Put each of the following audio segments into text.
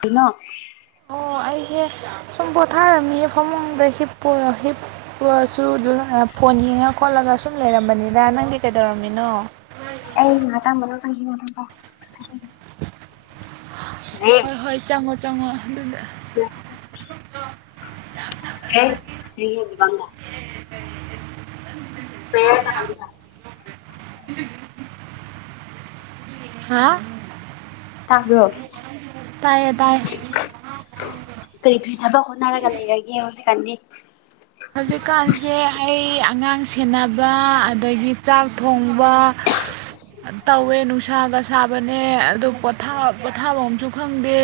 ꯀꯩꯅꯣ ꯑꯣ ꯑꯩꯁꯦ ꯁꯨꯝ ꯄꯣꯊꯥꯔꯝꯃꯤꯑꯦ ꯐꯃꯨꯡꯗ ꯍꯤꯞꯄꯣ ꯍꯤꯞꯄꯥꯁꯨ ꯗꯨꯅ ꯐꯣꯟ ꯌꯦꯡ ꯌꯦꯡꯉ ꯈꯣꯠꯂꯒ ꯁꯨꯝ ꯂꯩꯔꯝꯕꯅꯤꯗ ꯅꯪꯗꯤ ꯀꯩꯗꯧꯔꯝꯃꯤꯅꯣ ꯑꯩ [unintelligible] ꯍꯣꯏ ꯍꯣꯏ ꯆꯪꯉꯣ ꯆꯪꯉꯣ ꯑꯗꯨꯗ [unintelligible] ꯄ꯭ꯔꯦꯌꯔ ꯇꯥꯛꯍꯟꯕꯤꯕ [unintelligible] ꯍꯥ ꯇꯥꯕ꯭ꯔꯣ ꯇꯥꯢꯌꯦ ꯇꯥꯢꯌꯦ ꯀꯔꯤ ꯀꯔꯤ ꯊꯕꯛ ꯍꯣꯠꯅꯔꯒ ꯂꯩꯔꯒꯦ ꯍꯧꯖꯤꯛꯀꯥꯟꯗꯤ ꯍꯧꯖꯤꯛꯀꯥꯟꯁꯦ ꯑꯩ ꯑꯉꯥꯡ ꯁꯦꯟꯅꯕ ꯑꯗꯒꯤ ꯆꯥꯛ ꯊꯣꯡꯕ ꯇꯧꯋꯦ ꯅꯨꯡꯁꯥꯒ ꯁꯥꯕꯅꯦ ꯑꯗꯨ ꯄꯣꯊꯥ ꯄꯣꯊꯥꯐꯝꯁꯨ ꯈꯪꯗꯦ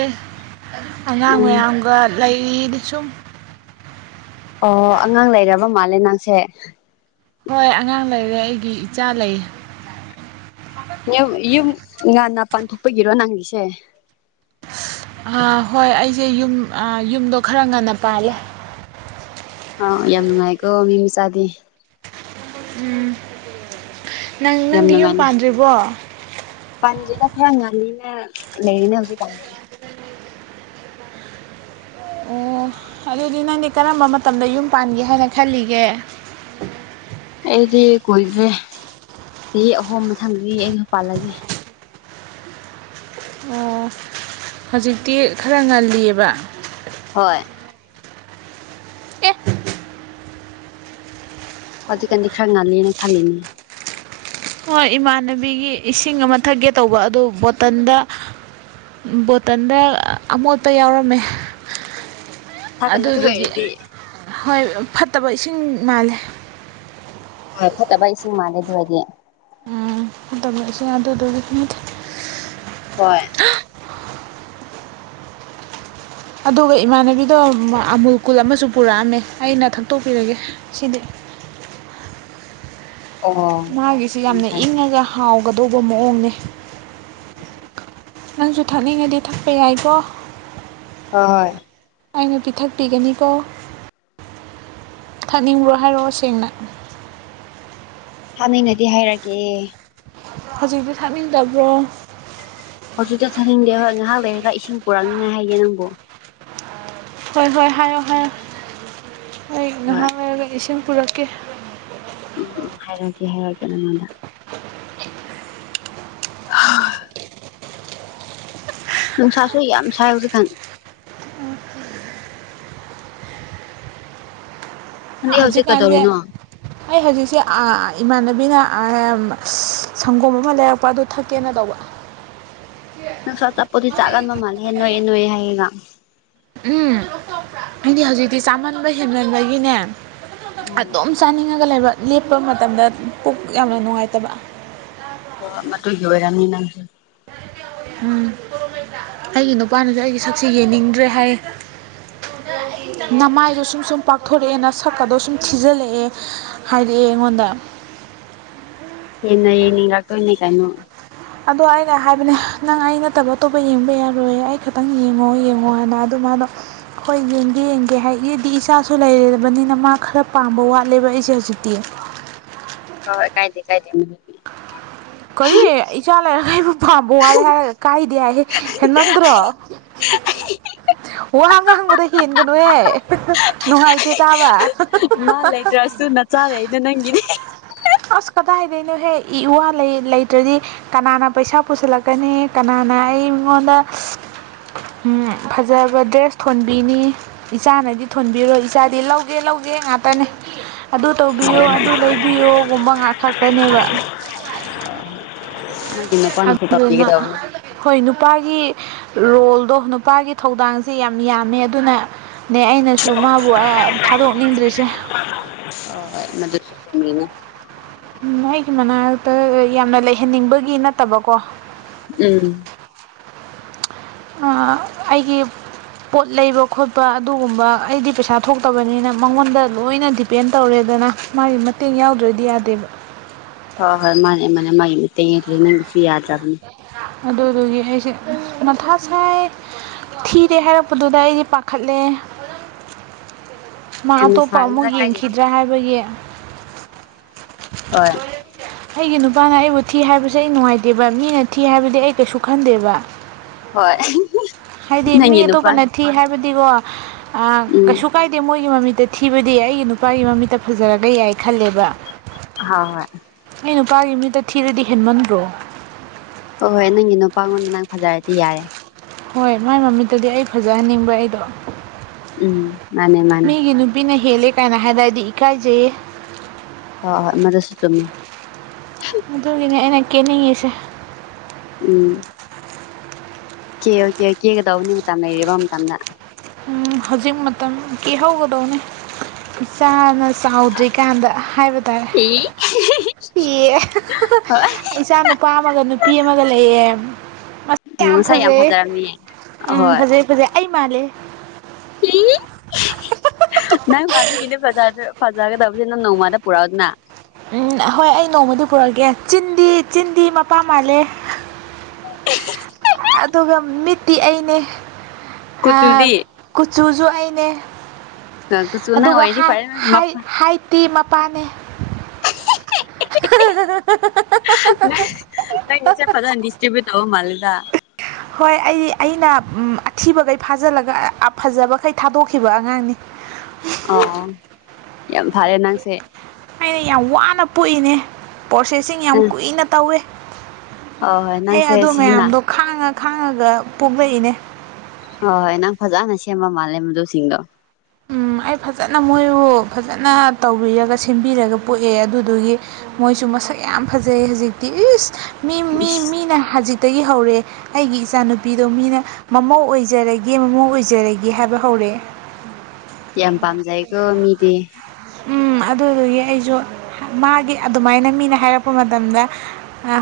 ꯑꯉꯥꯡ ꯎꯝ ꯃꯌꯥꯝꯒ ꯂꯩꯔꯤ ꯁꯨꯝ ꯑꯣ ꯑꯉꯥꯡ ꯂꯩꯔꯕ ꯃꯥꯜꯂꯦ ꯅꯪꯁꯦ ꯍꯣꯏ ꯑꯉꯥꯡ ꯂꯩꯔꯦ ꯑꯩꯒꯤ ꯏꯆꯥ ꯂꯩꯌꯦ ꯌꯨꯝ ꯌꯨꯝ ꯉꯥꯟꯅ ꯄꯥꯟꯊꯣꯛꯄꯒꯤꯔꯣ ꯅꯪꯒꯤꯁꯦ ꯑ ꯍꯣꯏ ꯑꯩꯁꯦ ꯌꯨꯝ ꯑꯥ ꯌꯨꯝꯗꯣ ꯈꯔ ꯉꯟꯅ ꯄꯥꯜꯂꯦ ꯑꯥ ꯌꯥꯝ ꯅꯨꯡꯉꯥꯏꯀꯣ ꯃꯤꯃꯆꯥꯗꯤ ꯎꯝ ꯅꯪ ꯌꯥꯝ ꯅꯪꯗꯤ ꯌꯨꯝ ꯅꯨꯡꯉꯥꯏꯅ ꯄꯥꯟꯗ꯭ꯔꯤꯕꯣ ꯄꯥꯟꯗ꯭ꯔꯤꯗ ꯈꯔ ꯉꯜꯂꯤꯅ ꯂꯩꯔꯤꯅꯦ ꯍꯧꯖꯤꯛꯀꯥꯟꯗꯤ ꯑꯣ ꯑꯗꯨꯗꯤ ꯅꯪꯗꯤ ꯀꯔꯝꯕ ꯃꯇꯝꯗ ꯌꯨꯝ ꯄꯥꯟꯒꯦ ꯍꯥꯏꯅ ꯈꯜꯂꯤꯒꯦ [inaudible] ꯑꯩꯗꯤ ꯀꯨꯏꯗ꯭ꯔꯦ ꯆꯍꯤ ꯑꯍꯨꯝ ꯃꯊꯪꯗꯤ ꯑꯩ ꯌꯨꯝ ꯄꯥꯜꯂꯒꯦ ꯑꯣ ꯍꯧꯖꯤꯛꯇꯤ ꯈꯔ ꯉꯜꯂꯤꯑꯕ ꯍꯣꯏ ꯑꯦ ꯍꯧꯖꯤꯛ ꯀꯥꯟꯗꯤ ꯈꯔ ꯉꯦꯜꯂꯦ ꯈꯜꯂꯤꯅꯤ ꯍꯣꯏ ꯏꯃꯥꯟꯅꯕꯤꯒꯤ ꯏꯁꯤꯡ ꯑꯃ ꯊꯛꯀꯦ ꯇꯧꯕ ꯑꯗꯨ ꯕꯣꯇꯜꯗ ꯕꯣꯇꯜꯗ ꯑꯃꯣꯠꯄ ꯌꯥꯎꯔꯝꯃꯦ ꯊꯛꯀꯅꯨ ꯑꯗꯨꯗꯨꯒꯤ ꯗꯨꯑꯣꯏꯔꯗꯤ ꯍꯣꯏ ꯐꯠꯇꯕ ꯏꯁꯤꯡ ꯃꯥꯜꯂꯦ ꯍꯣꯏ ꯐꯠꯇꯕ ꯏꯁꯤ ꯃꯥꯜꯂꯦ ꯑꯗꯨ ꯑꯣꯏꯗꯤ ꯎꯝ ꯐꯠꯇꯕ ꯏꯁꯤꯡ ꯑꯗꯨꯗꯨꯒꯤ ꯍꯣꯏ ꯑꯗꯨꯒ ꯏꯃꯥꯟꯅꯕꯤꯗꯣ ꯑꯃꯨꯜ ꯀꯨꯜ ꯑꯃꯁꯨ ꯄꯨꯔꯛꯑꯝꯃꯦ ꯑꯩꯅ ꯊꯛꯇꯣꯛꯄꯤꯔꯒꯦ ꯁꯤꯗꯤ [unintelligible] ꯑꯣ ꯃꯥꯒꯤꯁꯤ ꯌꯥꯝ ꯌꯥꯝꯅ ꯐꯩ ꯏꯪꯉꯒ ꯍꯥꯎꯒꯗꯧꯕ ꯃꯑꯣꯡꯅꯦ ꯅꯪꯁꯨ ꯊꯛꯅꯤꯡꯉꯗꯤ ꯊꯛꯄ ꯌꯥꯏꯀꯣ ꯍꯣ ꯍꯣꯏ ꯑꯩꯅ ꯄꯤꯊꯛꯄꯤꯒꯅꯤꯀꯣ ꯊꯅꯤꯡꯕ꯭ꯔꯣ ꯍꯥꯏꯔꯛꯑꯣ ꯁꯦꯡꯅ ꯊꯛꯅꯤꯡꯉꯗꯤ ꯍꯥꯏꯔꯛꯀꯦ ꯍꯧꯖꯤꯛꯇꯤ ꯊꯛꯅꯤꯡꯗꯕ꯭ꯔꯣ ꯍꯧꯖꯤꯛꯇ ꯆꯠꯅꯤꯡꯗꯦ ꯍꯣꯏ ꯉꯥꯏꯍꯥꯛ ꯂꯩꯔꯒ ꯏꯁꯤꯡ ꯄꯨꯔꯛꯅꯤꯡꯉꯥꯏ ꯍꯥꯏꯒꯦ ꯅꯪꯕꯨ ꯍꯣꯏ ꯍꯣꯏ ꯍꯥꯏꯌꯣ ꯍꯥꯏꯌꯣ ꯑꯩ ꯍꯣꯏ ꯉꯍꯥꯥꯛ ꯂꯩꯔꯒ ꯏꯁꯤꯡ ꯄꯨꯔꯛꯀꯦ ꯎꯝ ꯎꯝ ꯍꯥꯏꯔꯛꯀꯦ ꯍꯥꯏꯔꯛꯀꯦ ꯅꯪꯉꯣꯟꯗ [inaudible] ꯍꯥ ꯅꯨꯡꯁꯥꯁꯨ ꯌꯥꯝ ꯁꯥꯏ ꯍꯧꯖꯤꯛ ꯀꯥꯟ ꯅꯪꯗꯤ ꯍꯧꯖꯤꯛ ꯍꯧꯖꯤꯛꯀꯥꯟꯁꯦ ꯀꯗꯧꯔꯤꯅꯣ ꯑꯩ ꯍꯧꯖꯤꯛꯁꯦ ꯑꯥ ꯏꯃꯥꯟꯅꯕꯤꯅ ꯁꯪꯒꯣꯝ ꯑꯃ ꯂꯩꯔꯛꯄ ꯑꯗꯨ ꯊꯛꯀꯦꯅ ꯇꯧꯕ ꯅꯡꯁꯨ ꯑꯆꯥꯄꯣꯠꯇꯤ ꯆꯥꯒꯟꯕ ꯃꯥꯜꯂꯦꯍꯦ ꯅꯣꯏꯌꯦ ꯅꯣꯏꯌꯦ ꯍꯥꯏꯌꯦꯒ ꯎꯝ ꯑꯩꯗꯤ ꯍꯧꯖꯤꯛꯇꯤ ꯆꯥꯃꯟꯕ ꯍꯦꯃꯟꯕꯒꯤꯅꯦ ꯎꯝ ꯑꯗꯨꯝ ꯆꯥꯅꯤꯡꯉꯒ ꯂꯩꯕ ꯂꯦꯞꯄ ꯃꯇꯝꯗ ꯄꯨꯛ ꯌꯥꯝꯅ ꯅꯨꯡꯉꯥꯏꯇꯕ ꯑꯣ ꯃꯗꯨꯒꯤ ꯑꯣꯏꯔꯝꯅꯤ ꯅꯪꯖꯦ ꯎꯝ ꯑꯩꯒꯤ ꯅꯨꯄꯥꯅꯖꯨ ꯑꯩꯒꯤ ꯁꯛꯁꯦ ꯌꯦꯡꯅꯤꯡꯗ꯭ꯔꯦ ꯍꯥꯏꯌꯦ [inaudible] ꯅꯃꯥꯏꯗꯣ ꯁꯨꯝ ꯁꯨꯝ ꯄꯥꯛꯊꯣꯔꯛꯑꯦ ꯅꯁꯛꯀꯗꯣ ꯁꯨꯝ ꯊꯤꯖꯤꯜꯂꯛꯑꯦ ꯍꯥꯏꯔꯛꯑꯦ ꯑꯩꯉꯣꯟꯗ [inaudible] ꯍꯦꯟꯅ ꯌꯦꯡꯅꯤꯡ ꯉꯥꯛꯇꯣꯏꯅꯦ ꯀꯩꯅꯣ ꯑꯗꯣ ꯑꯩꯅ ꯍꯥꯏꯕꯅꯦ ꯅꯪ ꯑꯩ ꯅꯠꯇꯕ ꯑꯇꯣꯞꯄ ꯌꯦꯡꯕ ꯌꯔꯣꯏ ꯑꯩ ꯈꯤꯇꯪ ꯌꯦꯡꯉꯣ ꯌꯦꯡꯉꯣꯅ ꯍꯥ ꯑꯗꯣ ꯃ ꯃꯗꯣ ꯍꯣꯏ ꯌꯦꯡꯒꯦ ꯌꯦꯡꯒꯦ ꯍꯥꯏ ꯑꯩꯗꯤ ꯏꯆꯥꯁꯨ ꯂꯩꯔꯕꯅꯤꯅ ꯃꯥ ꯈꯔ ꯄꯥꯝꯕ ꯋꯥꯠꯂꯦꯕ ꯑꯩꯖꯦ ꯍꯧꯖꯤꯛꯇꯤ [inaudible] ꯍꯣꯏ ꯀꯥꯏꯗꯦ ꯀꯥꯏꯗꯦ ꯀꯔꯤ ꯏꯆꯥ ꯂꯩꯔꯒ ꯑꯩꯕꯨ ꯄꯥꯝꯕ ꯋꯥꯏ ꯍꯥꯏꯔ ꯀꯥꯏꯗꯦ ꯍꯥꯏꯌꯦ ꯍꯦꯟꯃꯟꯗ꯭ꯔꯣ ꯋꯥ ꯑꯃ ꯍꯥꯡꯕꯗ ꯍꯦꯟꯒꯅꯨꯍꯦ ꯅꯨꯡꯉꯥꯏꯇꯦ ꯇꯕ ꯃꯥ ꯂꯩꯇ꯭ꯔꯁꯨ ꯅꯆꯥ ꯂꯩꯗ ꯅꯪ ꯑꯁ ꯀꯗꯥꯏꯗꯩꯅꯣꯍꯦ ꯏꯋꯥ ꯂꯩ ꯂꯩꯇ꯭ꯔꯗꯤ ꯀꯅꯥꯅ ꯄꯩꯁꯥ ꯄꯨꯁꯤꯜꯂꯛꯀꯅꯤ ꯀꯅꯥꯅ ꯑꯩꯉꯣꯟꯗ ꯎꯝ ꯐꯖꯕ ꯗ꯭ꯔꯦꯁ ꯊꯣꯟꯕꯤꯅꯤ ꯏꯆꯥꯅꯗꯤ ꯊꯣꯟꯕꯤꯔꯣꯏ ꯏꯆꯥꯗꯤ ꯂꯧꯒꯦ ꯂꯧꯒꯦ ꯒꯦ ꯉꯥꯇꯅꯤ ꯑꯗꯨ ꯍꯣꯏ ꯇꯧꯕꯤꯌꯨ ꯍꯣꯏ ꯑꯗꯨ ꯂꯩꯕꯤꯌꯣꯒꯨꯝꯕ ꯉꯥꯛ ꯈꯛꯇꯅꯦꯕ ꯅꯪꯒꯤ ꯅꯨꯄꯥꯅꯁꯨ ꯑꯗꯨꯗꯨꯅ ꯇꯧꯕꯤꯒꯗꯧꯕꯅꯦ ꯍꯣꯏ ꯅꯨꯄꯥꯏ ꯒꯤ ꯔꯣꯜꯗꯣ ꯅꯨꯄꯥꯒꯤ ꯊꯧꯗꯥꯡꯁꯦ ꯌꯥꯝ ꯌꯥꯝꯃꯦ ꯑꯗꯨꯅ ꯅꯦ ꯑꯩꯅꯁꯨ ꯃꯥꯕꯨ ꯑꯦ ꯊꯗꯣꯛꯅꯤꯡꯗ꯭ꯔꯤꯁꯦ ꯃꯤꯅꯦ ꯎꯝ ꯑꯩꯒꯤ ꯃꯅꯥꯛꯇ ꯌꯥꯝꯅ ꯂꯩꯍꯟꯅꯤꯡꯕꯒꯤ ꯅꯠꯇꯕꯀꯣ ꯎꯝ ꯑꯥ ꯑꯩꯒꯤ ꯄꯣꯠ ꯂꯩꯕ ꯈꯣꯠꯄ ꯑꯗꯨꯒꯨꯝꯕ ꯑꯩꯗꯤ ꯄꯩꯁꯥ ꯊꯣꯛꯇꯕꯅꯤꯅ ꯃꯉꯣꯟꯗ ꯂꯣꯏꯅ ꯗꯤꯄꯦꯟ ꯇꯧꯔꯦ ꯗꯅ ꯃꯥꯏ ꯃꯇꯦꯡ ꯌꯥꯎꯗ꯭ꯔꯗꯤ ꯌꯗꯦꯕ ꯍꯣꯏ ꯍꯣꯏ ꯃꯥꯅꯦ ꯃꯥꯅꯦ ꯃꯒꯤ ꯃꯇꯩ ꯅꯤꯗꯁꯨ ꯌꯥꯗ꯭ꯔꯕꯅꯤ ꯑꯗꯨꯗꯨꯒꯤ ꯑꯩꯁꯦ ꯃꯊꯥ ꯁꯥꯢ ꯊꯤꯔꯦ ꯍꯥꯏꯔꯛꯄꯗꯨꯗ ꯑꯩꯁꯦ ꯄꯥꯈꯠꯂꯦ [inaudible] ꯃꯥ ꯑꯇꯣꯞꯄ ꯑꯃꯨꯛ ꯁꯥꯒꯅꯨꯗ ꯀꯥꯏꯗꯦꯗ ꯌꯦꯡꯈꯤꯗ꯭ꯔꯥ ꯍꯥꯏꯕꯒꯤ ꯍꯣꯏ ꯑꯩꯒꯤ ꯅꯨꯄꯥꯅ ꯑꯩꯕꯨ ꯊꯤ ꯍꯥꯏꯕꯁꯦ ꯑꯩ ꯅꯨꯡꯉꯥꯏꯇꯦꯕ ꯃꯤꯅ ꯊꯤ ꯍꯥꯏꯕꯗꯤ ꯑꯩ ꯀꯩꯁꯨ ꯈꯟꯗꯦꯕ ꯍꯣꯏ ꯍꯥꯏꯗꯤ ꯃꯤ ꯅꯪꯒꯤ ꯅꯨꯄꯥ ꯑꯇꯣꯞꯄꯅ ꯊꯤ ꯍꯥꯏꯕꯗꯤꯀꯣ ꯎꯝ ꯀꯩꯁꯨ ꯀꯥꯏꯗꯦ ꯃꯣꯏꯒꯤ ꯃꯃꯤꯠꯇ ꯊꯤꯕꯗꯤ ꯑꯩꯒꯤ ꯅꯨꯄꯥꯒꯤ ꯃꯃꯤꯠꯇ ꯐꯖꯔꯒ ꯌꯥꯏ ꯈꯜꯂꯦꯕ ꯍ ꯍꯣꯏ ꯑꯩ ꯅꯨꯄꯥꯒꯤ ꯃꯤꯠꯇ ꯊꯤꯔꯗꯤ ꯍꯦꯟꯃꯟꯗ꯭ꯔꯣ ꯍꯣꯏ ꯍꯣꯏ ꯅꯪꯒꯤ ꯅꯨꯄꯥꯉꯣꯟꯗ ꯅꯪ ꯐꯖꯔꯗꯤ ꯌꯥꯔꯦ ꯍꯣꯏ ꯃꯥꯏ ꯃꯃꯤꯠꯇꯗꯤ ꯑꯩ ꯐꯖꯍꯟꯅꯤꯡꯕ ꯑꯩꯗꯣ ꯎꯝ ꯃꯥꯅꯦ ꯃꯥꯅꯦ ꯃꯤꯒꯤ ꯅꯨꯄꯤꯅ ꯍꯦꯜꯂꯦ ꯀꯥꯏꯅ ꯍꯥꯏꯔꯗꯤ ꯏꯀꯥꯏꯖꯩꯌꯦ ꯍꯣꯢ ꯍꯣꯏ ꯑꯃꯗꯁꯨ ꯆꯨꯝꯃꯤ ꯑꯗꯨꯒꯤꯅꯦ ꯑꯩꯅ ꯀꯦꯅꯤꯡꯉꯤꯁꯦ ꯎꯝ ꯀꯦ ꯑꯣ ꯀꯦ ꯀꯦꯒꯗꯧꯕꯅꯤ ꯃꯇꯝ ꯂꯩꯔꯕ ꯃꯇꯝꯗ ꯍꯧꯖꯤꯛ ꯃꯇꯝ ꯀꯦꯍꯧꯒꯗꯧꯅꯦ ꯏꯆꯥꯅ ꯆꯥꯎꯗ꯭ꯔꯤꯀꯥꯟꯗ ꯍꯥꯏꯕ ꯇꯥꯔꯦ ꯏ ꯏꯌꯦ ꯍꯣꯏ ꯏꯆꯥ ꯅꯨꯄꯥ ꯑꯃꯒ ꯅꯨꯄꯤ ꯑꯃꯒ ꯂꯩꯌꯦ ꯃꯁꯤ ꯌꯥꯝ ꯃꯁꯛ ꯐꯖꯩꯌꯦ ꯐꯖꯔꯝꯅꯤꯌꯦ ꯎꯝ ꯑꯍꯣꯏ ꯐꯖꯩ ꯐꯖꯩ ꯑꯩ ꯃꯥꯜꯂꯦ ꯅꯪ ꯃꯟꯕꯒꯤꯅꯦ ꯐꯖꯕꯗꯣ ꯐꯖꯥꯒꯦꯗꯧꯕꯁꯦ ꯅꯪ ꯅꯣꯡꯃꯗꯤ ꯄꯨꯔꯛꯑꯣꯗꯅ ꯎꯝ ꯍꯣꯏ ꯑꯩ ꯅꯣꯡꯃꯗꯤ ꯄꯨꯔꯛꯑꯒꯦ ꯆꯤꯟꯗꯤ ꯆꯤꯟꯗꯤ ꯃꯄꯥ ꯃꯥꯜꯂꯦ [unintelligible] ꯑꯗꯨꯒ ꯃꯤꯠꯇꯤ ꯑꯩꯅꯦ ꯀꯨꯆꯨꯗꯤ ꯀꯨꯆꯨꯖꯨ ꯑꯩ ꯅꯦ ꯀꯨꯆꯨ ꯅꯪ ꯑꯗꯨꯒ ꯑꯣꯏꯔꯗꯤ ꯍꯥꯏ ꯐꯔꯦ ꯍꯥꯢ ꯍꯥꯢꯠꯇꯤ ꯃꯄꯥꯅꯦ [unintelligible] ꯅꯪꯒꯤ ꯅꯪꯒꯤꯁꯦ ꯐꯖꯅ ꯗꯤꯁꯇꯔꯤꯕꯤꯌꯨꯠ ꯇꯧꯕ ꯃꯥꯜꯂꯦꯗ ꯍꯣꯏ ꯑꯩ ꯑꯩꯅ ꯑꯊꯤꯕꯈꯩ ꯐꯥꯖꯤꯜꯂꯒ ꯐꯖꯕꯈꯩ ꯊꯥꯗꯣꯛꯈꯤꯕ ꯑꯉꯥꯡꯅꯤ ꯑꯣ ꯌꯥꯝ ꯐꯔꯦ ꯅꯪꯁꯦ ꯑꯩꯅ ꯌꯥꯝ ꯋꯥꯅ ꯄꯣꯛꯏꯅꯦ ꯄ꯭ꯔꯣꯁꯦꯁꯤꯡ ꯌꯥꯝ ꯅꯪ ꯀꯨꯏꯅ ꯇꯧꯋꯦ ꯍꯣꯏ ꯍꯣꯏ ꯑꯩ ꯑꯗꯨ ꯅꯪꯁꯦ ꯁꯤꯖꯤꯟꯅ ꯃꯌꯥꯝꯗꯣ ꯈꯥꯡꯉ ꯈꯥꯡꯉꯒ ꯄꯣꯛꯂꯛꯏꯅꯦ ꯍꯣꯏ ꯅꯪ ꯐꯖꯅ ꯁꯦꯝꯕ ꯃꯥꯜꯂꯦ ꯃꯗꯨꯁꯤꯡꯗꯣ ꯎꯝ ꯑꯩ ꯐꯖꯅ ꯃꯣꯏꯕꯨ ꯐꯖꯅ ꯇꯧꯕꯤꯔꯒ ꯁꯦꯝꯕꯤꯔꯒ ꯄꯣꯛꯑꯦ ꯑꯗꯨꯗꯨꯒꯤ ꯃꯣꯏꯁꯨ ꯃꯁꯛ ꯌꯥꯝ ꯐꯖꯩ ꯍꯧꯖꯤꯛꯇꯤ ꯏꯁ ꯃꯤ ꯃꯤ ꯏꯁ ꯃꯤꯅ ꯍꯖꯤꯛꯇꯒꯤ ꯍꯧꯔꯦ ꯑꯩꯒꯤ ꯏꯆꯥꯅꯨꯄꯤꯗꯣ ꯃꯤꯅ ꯃꯃꯧ ꯑꯣꯏꯖꯔꯒꯦ ꯃꯃꯧ ꯑꯣꯏꯖꯔꯒꯦ ꯍꯥꯏꯕ ꯍꯧꯔꯛꯑꯦ [inaudible] ꯌꯥꯝ ꯄꯥꯝꯖꯩꯀꯣ ꯃꯤꯗꯤ ꯎꯝ ꯑꯗꯨꯗꯨꯒꯤ ꯑꯩꯖꯨ ꯃꯥꯒꯤ ꯑꯗꯨꯃꯥꯏꯅ ꯃꯤꯅ ꯍꯥꯏꯔꯛꯄ ꯃꯇꯝꯗ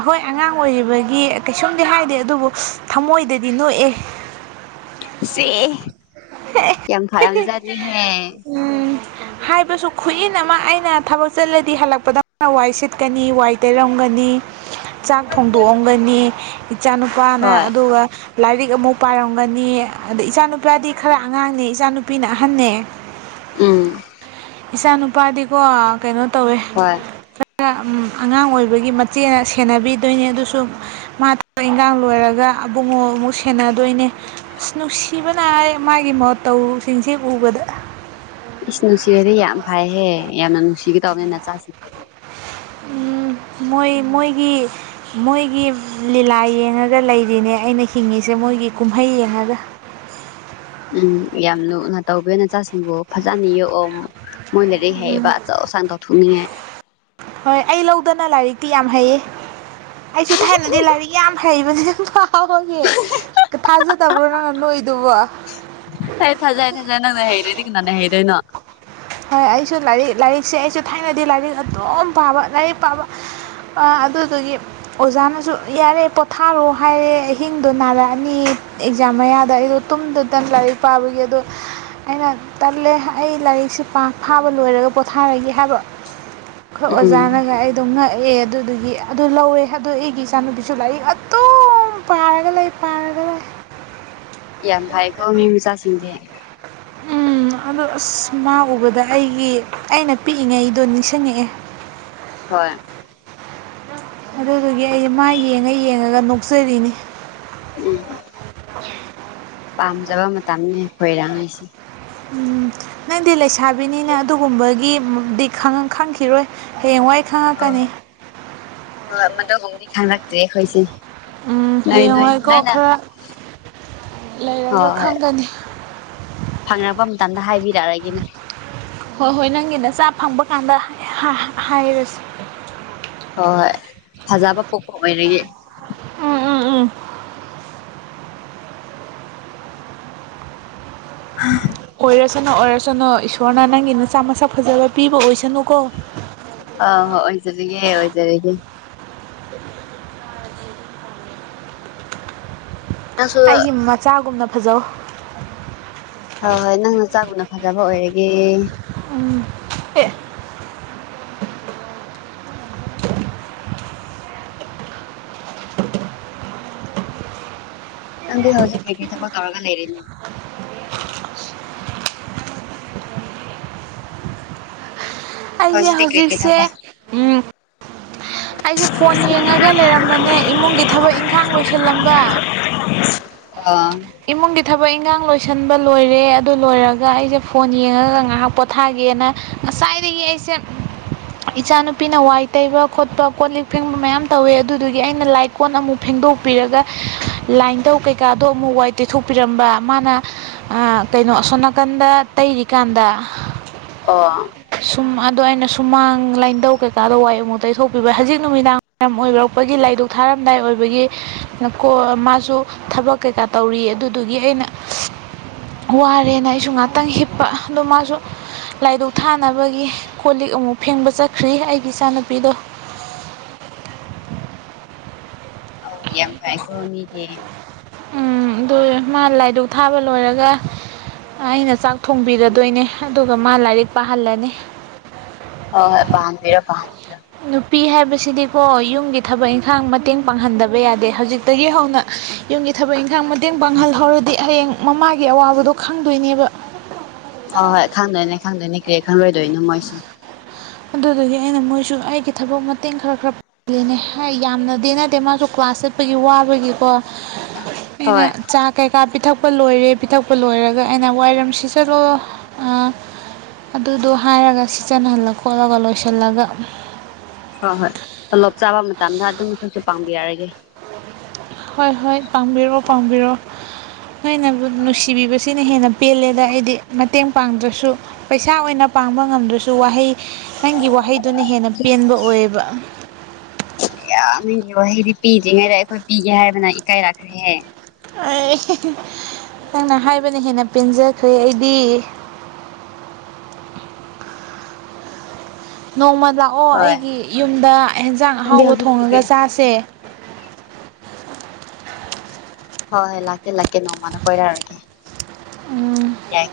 ꯍꯣꯏ ꯑꯉꯥꯡ ꯑꯣꯏꯔꯤꯕꯒꯤ ꯀꯩꯁꯨꯝꯗꯤ ꯍꯥꯏ ꯍꯥꯢꯗꯦ ꯑꯗꯨꯕꯨ ꯊꯃꯣꯏꯗꯗꯤ ꯅꯣꯛꯑꯦ [unintelligible] ꯌꯥꯝ ꯐꯔꯝꯖꯥꯠꯅꯤꯍꯦ ꯎꯝ ꯍꯥꯏꯕꯁꯨ ꯈꯨꯏꯟ ꯑꯃ ꯑꯩꯅ ꯊꯕꯛ ꯆꯠꯂꯗꯤ ꯍꯜꯂꯛꯄꯗꯅ ꯋꯥꯏ ꯁꯤꯠꯀꯅꯤ ꯋꯥꯏ ꯇꯩꯔꯝꯒꯅꯤ [unintelligible] ꯆꯥꯛ ꯊꯣꯡꯗꯣꯛꯑꯝꯒꯅꯤ ꯏꯆꯥꯅꯨꯨꯄꯥꯅ ꯍꯣꯏ ꯑꯗꯨꯒ ꯂꯥꯏꯔꯤꯛ ꯑꯃꯨꯛ ꯄꯥꯔꯝꯒꯅꯤ [unintelligible] ꯏꯆꯥꯅꯨꯨꯄꯥꯗꯤ ꯈꯔ ꯑꯉꯥꯡꯅꯦ ꯏꯆꯥꯅꯨꯄꯤꯅ ꯑꯍꯟꯅꯦ ꯎꯝ ꯏꯆꯥ ꯅꯨꯄꯥꯗꯤꯀꯣ ꯀꯩꯅꯣ ꯇꯧꯋꯦ ꯍꯣꯏ ꯈꯔ ꯑꯉꯥꯡ ꯑꯣꯏꯕꯒꯤ ꯃꯆꯦꯅ ꯁꯦꯟꯅꯕꯤꯗꯣꯏꯅꯤ ꯑꯗꯨꯁꯨ ꯃꯥ ꯊꯕꯛ ꯏꯪꯒꯥꯡ ꯂꯣꯏꯔꯒ ꯑꯕꯨꯡꯉꯣ ꯑꯃꯨꯛ ꯁꯦꯟꯅꯗꯣꯏꯅꯦ ꯑꯁ ꯅꯨꯡꯁꯤꯕꯅ ꯑꯩ ꯃꯥꯒꯤ ꯃꯇꯧꯁꯤꯡꯁꯦ ꯎꯕꯗ ꯏꯁ ꯅꯨꯡꯁꯤꯔꯗꯤ ꯌꯥꯝ ꯐꯩꯍꯦ ꯌꯥꯝꯅ ꯅꯨꯡꯁꯤꯒꯦ ꯇꯧꯕꯅꯤ ꯅꯆꯥ ꯁꯤꯛꯄꯗꯤ ꯎꯝ ꯃꯣꯏ ꯃꯣꯏꯒꯤ ꯃꯣꯏꯒꯤ ꯂꯤꯂꯥ ꯌꯦꯡꯉꯒ ꯂꯩꯔꯤꯅꯦ ꯑꯩꯅ ꯍꯤꯡꯉꯤꯁꯦ ꯃꯣꯏꯒꯤ ꯀꯨꯝꯍꯩ ꯌꯦꯡꯉꯒ ꯎꯝ ꯌꯥꯝ ꯂꯨꯅ ꯇꯧꯒꯦ ꯅꯆꯥꯁꯤꯡꯕꯨ ꯐꯖꯅ ꯌꫭꯛꯑꯣ ꯃꯣꯏ ꯂꯥꯏꯔꯤꯛ ꯍꯩꯕ ꯑꯆꯧ ꯑꯁꯥꯡ ꯇꯧꯊꫭꯛꯅꯤꯡꯉꯥꯢ ꯍꯣꯏ ꯑꯩ ꯂꯧꯗꯅ ꯂꯥꯏꯔꯤꯛꯇꯤ ꯌꯥꯝ ꯍꯩꯌꯦ ꯑꯩꯁꯨ ꯊꯥꯏꯅꯗꯤ ꯂꯥꯏꯔꯤꯛ ꯌꯥꯝ ꯍꯩꯕꯅꯦ [unintelligible] ꯊꯥꯖꯗꯕ꯭ꯔꯣ ꯅꯪꯅ ꯅꯣꯛ ꯢꯗꯨꯕꯣ ꯑꯩ ꯊꯥꯖꯩ [unintelligible] ꯅꯪꯅ ꯍꯩꯔꯗꯤ ꯀꯅꯥꯅ ꯍꯩꯗꯣꯏꯅꯣ ꯍꯣꯏ ꯑꯩꯁꯨ ꯂꯥꯏꯔꯤꯛ ꯂꯥꯏꯔꯤꯛꯁꯦ ꯑꯩꯁꯨ ꯊꯥꯏꯅꯗꯤ ꯂꯥꯏꯔꯤꯛ ꯑꯗꯨꯝ ꯄꯥꯕ ꯂꯥꯏꯔꯤꯛ ꯄꯥꯕ ꯑ ꯑꯗꯨꯗꯨꯒꯤ ꯑꯣꯖꯥꯅꯁꯨ ꯌꯥꯔꯦ ꯄꯣꯊꯥꯔꯣ ꯍꯥꯏꯔꯦ ꯑꯍꯤꯡꯗꯣ ꯅꯥꯔꯛꯑꯅꯤ ꯑꯦꯛꯖꯥꯝ ꯃꯌꯥꯗ ꯑꯩꯗꯣ ꯇꯨꯝꯗꯗꯅ ꯂꯥꯏꯔꯤꯛ ꯄꯥꯕꯒꯤ ꯑꯗꯣ ꯑꯩꯅ ꯇꯜꯂꯦ ꯑꯩ ꯂꯥꯏꯔꯤꯛꯁꯤ ꯄꯥ ꯐꯥꯕ ꯂꯣꯏꯔꯒ ꯄꯣꯊꯥꯔꯒꯦ ꯍꯥꯏꯕ ꯑꯈꯣꯏ ꯎꯝ ꯑꯣꯖꯥꯅꯒ ꯑꯩꯗꯣ ꯉꯛ ꯑꯦ ꯑꯗꯨꯗꯨꯒꯤ ꯑꯗꯨ ꯂꯧꯋꯦ ꯑꯗꯣ ꯑꯩꯒꯤ ꯏꯆꯥꯅꯨꯄꯤꯁꯨ ꯂꯥꯏꯔꯤꯛ ꯑꯗꯨꯝ ꯄꯥꯔꯒ ꯂꯩ ꯄꯥꯔꯒ ꯂꯩ ꯌꯥꯝ ꯐꯩꯀꯣ ꯃꯤ ꯃꯆꯥꯥꯁꯤꯡꯗꯤ [unintelligible] ꯑꯁ ꯃꯥ ꯎꯕꯗ ꯑꯩꯒꯤ ꯑꯩꯅ ꯄꯤꯛꯏꯉꯩꯗꯣ ꯅꯤꯡꯁꯤꯡꯉꯛꯑꯦ ꯍꫭꯏ ꯑꯗꯨꯗꯨꯒꯤ ꯑꯩꯁꯦ ꯃꯥ ꯌꯦꯡꯉ ꯌꯦꯡꯉꯒ ꯅꯣꯛꯆꯔꯤꯅꯤ ꯎꯝ ꯄꯥꯝꯖꯕ ꯃꯇꯝꯅꯤ ꯍꯣꯏꯔꯥꯡꯅꯤꯁꯤ ꯎꯝ ꯅꯪꯗꯤ ꯂꯩꯁꯥꯕꯤꯅꯤꯅ ꯑꯗꯨꯒꯨꯝꯕꯒꯤꯗꯤ ꯈꯪꯈꯤꯔꯣꯏ ꯍꯌꯦꯡꯋꯥꯏ ꯈꯪꯉꯛꯀꯅꯤ [unintelligible] ꯃꯗꯨ ꯒꯨꯝꯕꯗꯤ ꯈꯪꯂꯛꯇꯦ ꯑꯈꯣꯏꯁꯦ ꯎꯝ ꯍꯌꯦꯡꯋꯥꯏꯀꯣ ꯈꯔ ꯂꯩꯔꯒ ꯈꯪꯒꯅꯤ ꯐꯪꯉꯕ ꯃꯇꯝꯗ ꯍꯥꯏꯕꯤꯔꯑꯒꯦꯅꯦ ꯍꯣꯏ ꯍꯣꯏ ꯅꯪꯒꯤ ꯅꯆꯥ ꯐꯪꯕ ꯀꯥꯟꯗ [unintelligible] ꯍꯥꯏꯔ ꯍꯣꯏ ꯐꯖꯕ ꯄꯣꯛꯄ ꯑꯣꯏꯔꯒꯦ ꯎꯝ ꯎꯝ ꯎꯝ ꯍ ꯑꯣꯏꯔꯁꯅꫭ ꯑꯣꯏꯔꯁꯅꫭ ꯏꯁꯣꯔꯅ ꯅꯪꯒꯤ ꯅꯆꯥ ꯃꯁꯛ ꯐꯖꯕ ꯄꯤꯕ ꯑꯣꯏꯁꯅꯨꯀꯣ ꯑ ꯍꯣꯏ ꯑꯣꯏꯖꯔꯤꯒꯦ ꯑꯣꯏꯖꯔꯒꯦ ꯅꯪꯁꯨ ꯑꯩꯒꯤ ꯃꯆꯥꯒꯨꯝꯅ ꯐꯖꯧ ꯍꯣꯏ ꯍꯣꯏ ꯅꯪ ꯅꯆꯥꯒꯨꯝꯅ ꯐꯖꯕ ꯑꯣꯏꯔꯒꯦ ꯍꯦ [unintelligible] ꯅꯪꯗꯤ ꯍꯧꯖꯤꯛ ꯀꯩꯀꯩ ꯊꯕꯛ ꯇꯧꯔꯒ ꯂꯩꯔꯤ [unintelligible] ꯑꯩꯖꯦ ꯍꯧꯖꯤꯛꯇꯤ ꯀꯔꯤ ꯀꯔꯤ ꯍꯧꯖꯤꯛꯁꯦ ꯊꯕꯛ ꯎꯝ ꯑꯩꯁꯦ ꯐꯣꯟ ꯌꯦꯡꯉꯒ ꯂꯩꯔꯝꯕꯅꯦ ꯏꯃꯨꯡꯒꯤ ꯊꯕꯛ ꯏꯪꯈꯥꯡ ꯂꯣꯏꯁꯤꯜꯂꯝꯕ ꯑꯥ ꯏꯃꯨꯡꯒꯤ ꯊꯕꯛ ꯏꯟꯈꯥꯡ ꯂꯣꯏꯁꯟꯕ ꯂꯣꯏꯔꯦ ꯑꯗꯨ ꯂꯣꯏꯔꯒ ꯑꯩꯁꯦ ꯐꯣꯟ ꯌꯦꯡꯉꯒ ꯉꯥꯏꯍꯥꯛ ꯄꯣꯊꯥꯒꯦꯅ ꯉꯁꯥꯏ ꯗꯒꯤ ꯑꯩꯁꯦ ꯏꯆꯥꯅꯨꯄꯤꯅ ꯋꯥꯏ ꯇꯩꯕ ꯈꯣꯠꯄ ꯀꯣꯜ ꯂꯤꯛ ꯐꯦꯡꯕ ꯃꯌꯥꯝ ꯇꯧꯋꯦ ꯑꯗꯨꯗꯨꯒꯤ ꯑꯩꯅ ꯂꯥꯏ ꯀꯣꯟ ꯑꯃꯨꯛ ꯐꯦꯡ ꯗꯣꯛꯄꯤꯔꯒ ꯂꯥꯏꯟꯗꯧ ꯀꯩꯀꯥꯗꯣ ꯑꯃꯨꯛ ꯋꯥꯏ ꯇꯩꯊꯣꯛꯄꯤꯔꯝꯕ ꯃꯥꯅ ꯑꯥ ꯀꯩꯅꯣ ꯑꯁꯣꯝ ꯅꯥꯀꯟꯗ ꯇꯩꯔꯤꯀꯥꯟꯗ ꯑꯣ ꯁꯨꯝ ꯑꯗꯣ ꯑꯩꯅ ꯁꯨꯃꯥꯡ ꯂꯥꯏꯟꯙꯧ ꯀꯩꯀꯥꯗ ꯋꯥꯏ ꯑꯃꯨꯛ ꯇꯩꯊꯣꯛꯄꯤꯕ ꯍꯧꯖꯤꯛ ꯅꯨꯃꯤꯗꯥꯡ ꯋꯥꯏꯔꯝ ꯑꯣꯏꯔꯛꯄꯩ ꯑꯩꯒꯤ ꯂꯥꯏꯙꯨꯛ ꯊꯥꯔꯝꯗꯥꯏ ꯑꯣꯏꯕꯒꯤ ꯀꯣ ꯃꯥꯁꯨ ꯊꯕꯛ ꯀꯩꯀꯥ ꯇꯧꯔꯤ ꯑꯗꯨꯗꯨꯒꯤ ꯑꯩꯅ [inaudible] ꯋꯥꯔꯦꯅ ꯑꯩꯁꯨ ꯉꯥꯛꯇꯪ ꯍꯤꯞꯄ ꯑꯗꯣ ꯃꯥꯁꯨ ꯂꯥꯏꯗꯨꯛ ꯊꯥ ꯅꯕꯒꯤ ꯀꯣꯜ ꯂꯤꯛ ꯑꯃꯨꯛ ꯐꯦꯡꯕ ꯆꯠꯈ꯭ꯔꯤ ꯑꯩꯒꯤ ꯏꯆꯥꯅꯨꯄꯤꯗꯣ ꯑꯣ ꯌꯥꯝ ꯐꯥꯏꯀꯣ ꯃꯤꯗꯤ ꯎꯝ ꯑꯗꯨ ꯃꯥ ꯂꯥꯏ ꯗꯨꯛ ꯊꯥꯕ ꯂꯣꯏꯔꯒ ꯑꯩꯅ ꯆꯥꯛ ꯊꯣꯡꯕꯤꯔꯗꯣꯏꯅꯦ ꯑꯗꯨꯒ ꯃꯥ ꯂꯥꯏꯔꯤꯛ ꯄꯥꯍꯜꯂꯅꯤ ꯑꯌꯥ ꯄꯤ ꯍꯥꯏꯕꯁꯤꯗꯤꯀꯣ ꯌꯨꯝꯒꯤ ꯊꯕꯛ ꯏꯪꯈꯥꯡ ꯃꯇꯦꯡ ꯄꯥꯡꯍꯟꯗꯕ ꯌꯥꯗꯦ ꯍꯧꯖꯤꯛꯇꯒꯤ ꯍꯧꯅ ꯌꯨꯝꯒꯤ ꯊꯕꯛ ꯏꯪꯈꯥꯡ ꯃꯇꯦꯡ ꯄꯥꯡꯍꯜꯍꯧꯔꯗꯤ ꯍꯌꯦꯡ ꯃꯃꯥꯒꯤ ꯑꯋꯥꯕꯗꯣ ꯈꯪꯗꯣꯏꯅꯦꯕ ꯍꯣꯏ ꯍꯣꯏ ꯈꯪꯗꯣꯏꯅꯦ ꯈꯪꯗꯣꯏꯅꯦ ꯀꯩ ꯈꯪꯪꯂꯣꯏꯗꯣꯏꯅꯣ ꯃꯣꯏꯁꯨ ꯑꯗꯨꯗꯨꯒꯤ ꯑꯩꯅ ꯃꯣꯏꯁꯨ ꯑꯩꯒꯤ ꯊꯕꯛ ꯃꯇꯦꯡ ꯈꯔ ꯈꯔ ꯄꯥꯡꯍꯜꯂꯤꯅꯦ ꯌꯥꯝꯅꯗꯤ ꯅꯠꯇꯦ ꯃꯥꯁꯨ ꯀ꯭ꯂꯥꯁ ꯆꯠꯄꯒꯤ ꯋꯥꯕꯒꯤꯀꯣ ꯑꯩꯅ ꯍꯣꯏ ꯆꯥ ꯀꯩꯀꯥ ꯄꯤꯊꯛ ꯄꯤꯊꯛꯄ ꯂꯣꯏꯔꯦ ꯄꯤꯊꯛꯄ ꯂꯣꯏꯔꯒ ꯑꯩꯅ ꯋꯥꯏꯔꯝ ꯁꯤꯠꯆꯜꯂꯣ ꯑꯗꯨꯗꯣ ꯍꯥꯏꯔꯒ ꯁꯤꯠꯆꯟꯍꯜꯂ ꯈꯣꯠꯂꯒ ꯂꯣꯏꯁꯤꯜꯂꯒ ꯍꯣꯏ ꯍꯣꯏ ꯇꯣꯂꯣꯞ ꯆꯥꯕ ꯃꯇꯝꯗ ꯑꯗꯨꯝ ꯑꯩꯈꯣꯏꯁꯨ ꯄꯥꯝꯕꯤꯔꯝꯒꯦ ꯍꯣꯏ ꯍꯣꯏ ꯄꯥꯡꯕꯤꯔꯣ ꯄꯥꯡꯕꯤꯔꯣ ꯍꯦꯟꯅꯕꯨ ꯅꯨꯡꯁꯤꯕꯤꯕꯁꯤꯅ ꯍꯦꯟꯅ ꯄꯦꯜꯂꯦꯗ ꯑꯩꯗꯤ ꯃꯇꯦꯡ ꯄꯥꯡꯗ꯭ꯔꯁꯨ ꯄꯩꯁꯥ ꯑꯣꯏꯅ ꯄꯥꯡꯕ ꯉꯝꯗ꯭ꯔꯁꯨ ꯋꯥꯍꯩ ꯅꯪꯒꯤ ꯋꯥꯍꯩꯗꯨꯅ ꯍꯦꯟꯅ ꯄꯦꯟꯕ ꯑꯣꯏꯌꯦꯕ ꯌꯥꯝ ꯅꯪꯒꯤ ꯋꯥꯍꯩꯗꯤ ꯄꯤꯗ꯭ꯔꯤꯉꯩꯗ ꯑꯩꯈꯣꯏ ꯄꯤꯒꯦ ꯍꯥꯏꯕꯅ ꯏꯀꯥꯏꯔꯛꯈ꯭ꯔꯦꯍꯦ ꯑꯩ ꯅꯪꯅ ꯍꯥꯏꯕꯅ ꯍꯦꯟꯅ ꯄꯦꯟꯖꯈ꯭ꯔꯦ ꯑꯩꯗꯤ [unintelligible] ꯅꯣꯡꯃ ꯂꯥꯛꯑꯣ ꯍꯣꯏ ꯑꯩꯒꯤ ꯌꯨꯝꯗ ꯍꯦꯟꯖꯥꯡ ꯅꯪꯗꯤ ꯑꯍꯥꯎꯕ ꯍꯧꯖꯤꯛ ꯊꯣꯡꯉꯒ ꯀꯩꯀꯩ ꯆꯥꯁꯦ ꯍꯣꯏ ꯍꯣꯏ ꯂꯥꯛꯀꯦ ꯂꯥꯛꯀꯦ ꯅꯣꯡꯃꯅ ꯀꯣꯏꯔꯛꯑꯒꯦ ꯌꯥꯏ